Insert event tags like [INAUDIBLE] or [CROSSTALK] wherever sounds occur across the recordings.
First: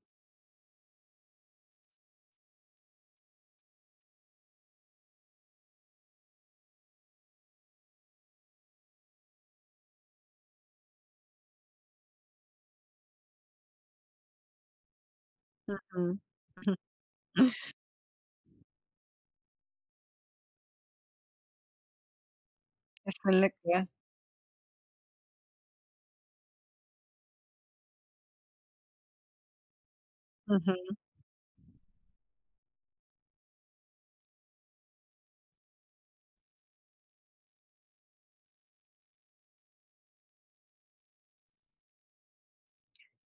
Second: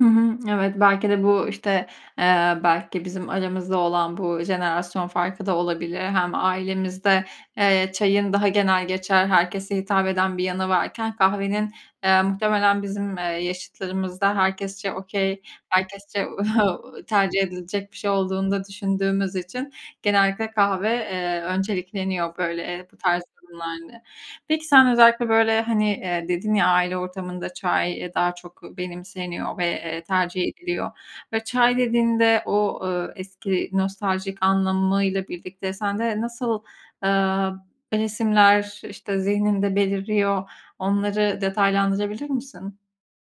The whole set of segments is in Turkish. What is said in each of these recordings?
Hı hı. Evet, belki de bu, işte, eee, belki bizim aramızda olan bu jenerasyon farkı da olabilir. Hem ailemizde, eee, çayın daha genelgeçer, herkese hitap eden bir yanı varken, kahvenin, eee, muhtemelen bizim, eee, yaşıtlarımızda herkesçe okay Hı hı. herkesçe [CHUCKLES] [CHUCKLES] tercih edilecek bir şey olduğunu da düşündüğümüz için genellikle kahve, eee, öncelikleniyor, böyle, eee, bu tarz Kesinlikle. durumlarda. Peki sen özellikle, böyle, hani, dedin ya, aile ortamında çay daha çok benimseniyor ve, eee, tercih Hı ediliyor hı. ve çay dediğinde o, eee, eski nostaljik anlamıyla birlikte sende nasıl, eee, resimler, işte, zihninde beliriyor onları detaylandırabilir misin?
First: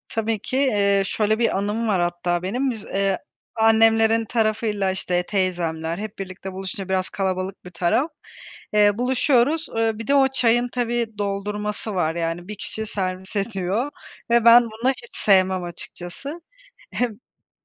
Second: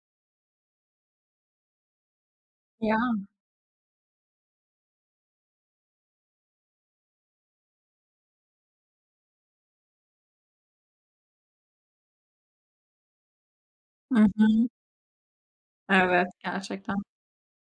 Tabii ki, eee, şöyle bir anım var hatta benim: Biz, Ya! eee, annemlerin tarafıyla, işte, teyzemler hep birlikte buluşunca biraz kalabalık bir taraf, eee, buluşuyoruz. Eee, bir de o çayın tabii doldurması var, yani, 1 kişi servis ediyor Hı ve ben hı. bunu hiç sevmem Evet, açıkçası. gerçekten. Heh,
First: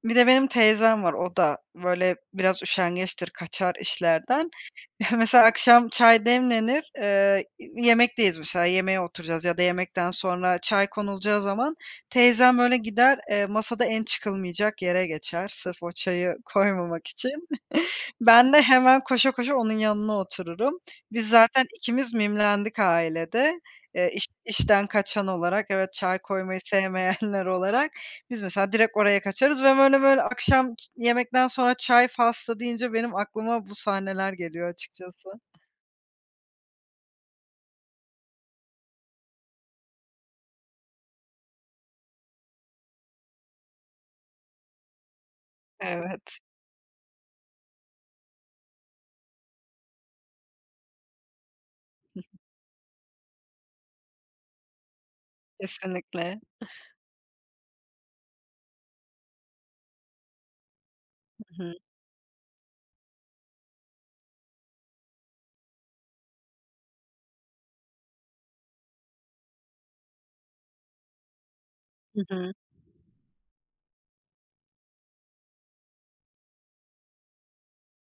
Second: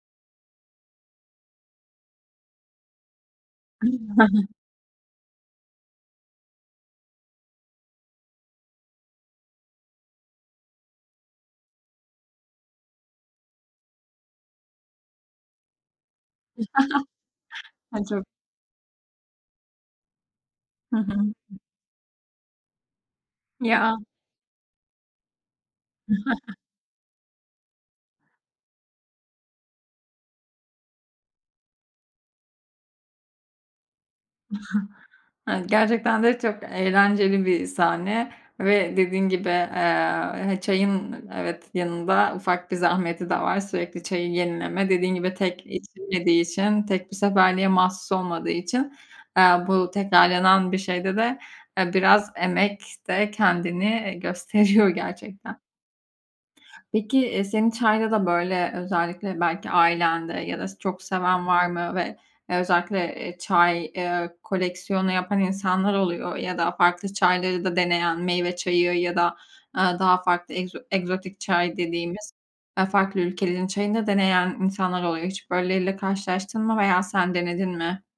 bir de benim teyzem var, o da, böyle, biraz üşengeçtir, kaçar işlerden. [CHUCKLES] Heh, mesela akşam çay demlenir, eee, iii, yemekteyiz mesela yemeğe oturacağız ya da yemekten sonra çay konulacağı zaman teyzem, böyle, gider, eee, masada en çıkılmayacak yere geçer sırf o çayı koymamak için. [CHUCKLES] Ay, [CHUCKLES] çok Ben de hemen koşa koşa onun yanına otururum. Hı hı. Biz zaten ikimiz mimlendik ailede. Ya. Eee, iş işten kaçan olarak, evet, çay [CHUCKLES] koymayı sevmeyenler [CHUCKLES] olarak. Biz mesela direkt oraya kaçarız ve böyle böyle akşam çı yemekten sonra çay faslı deyince benim aklıma bu sahneler geliyor [CHUCKLES] açıkçası. Evet, gerçekten de çok eğlenceli bir sahne ve dediğin gibi, eee, he çayın, evet, yanında ufak bir zahmeti de var: Sürekli çayı yenileme. Dediğin gibi, tek Evet. içilmediği için, tek bir seferliğe mahsus olmadığı için, eee, bu tekrarlanan bir şeyde de, eee, Hı biraz hı. emek de kendini gösteriyor [CHUCKLES] gerçekten. Kesinlikle. [CHUCKLES] Peki, eee, senin çayda da böyle, özellikle belki ailende ya da çok seven Hı var hı. mı ve özellikle, eee, çay, eee, koleksiyonu yapan insanlar oluyor ya da farklı çayları da deneyen, meyve çayı ya da, eee, daha farklı egzo egzotik çay Hı dediğimiz, hı. eee, farklı ülkelerin çayını da deneyen insanlar oluyor. Hiç böyleleriyle karşılaştın mı veya sen denedin mi?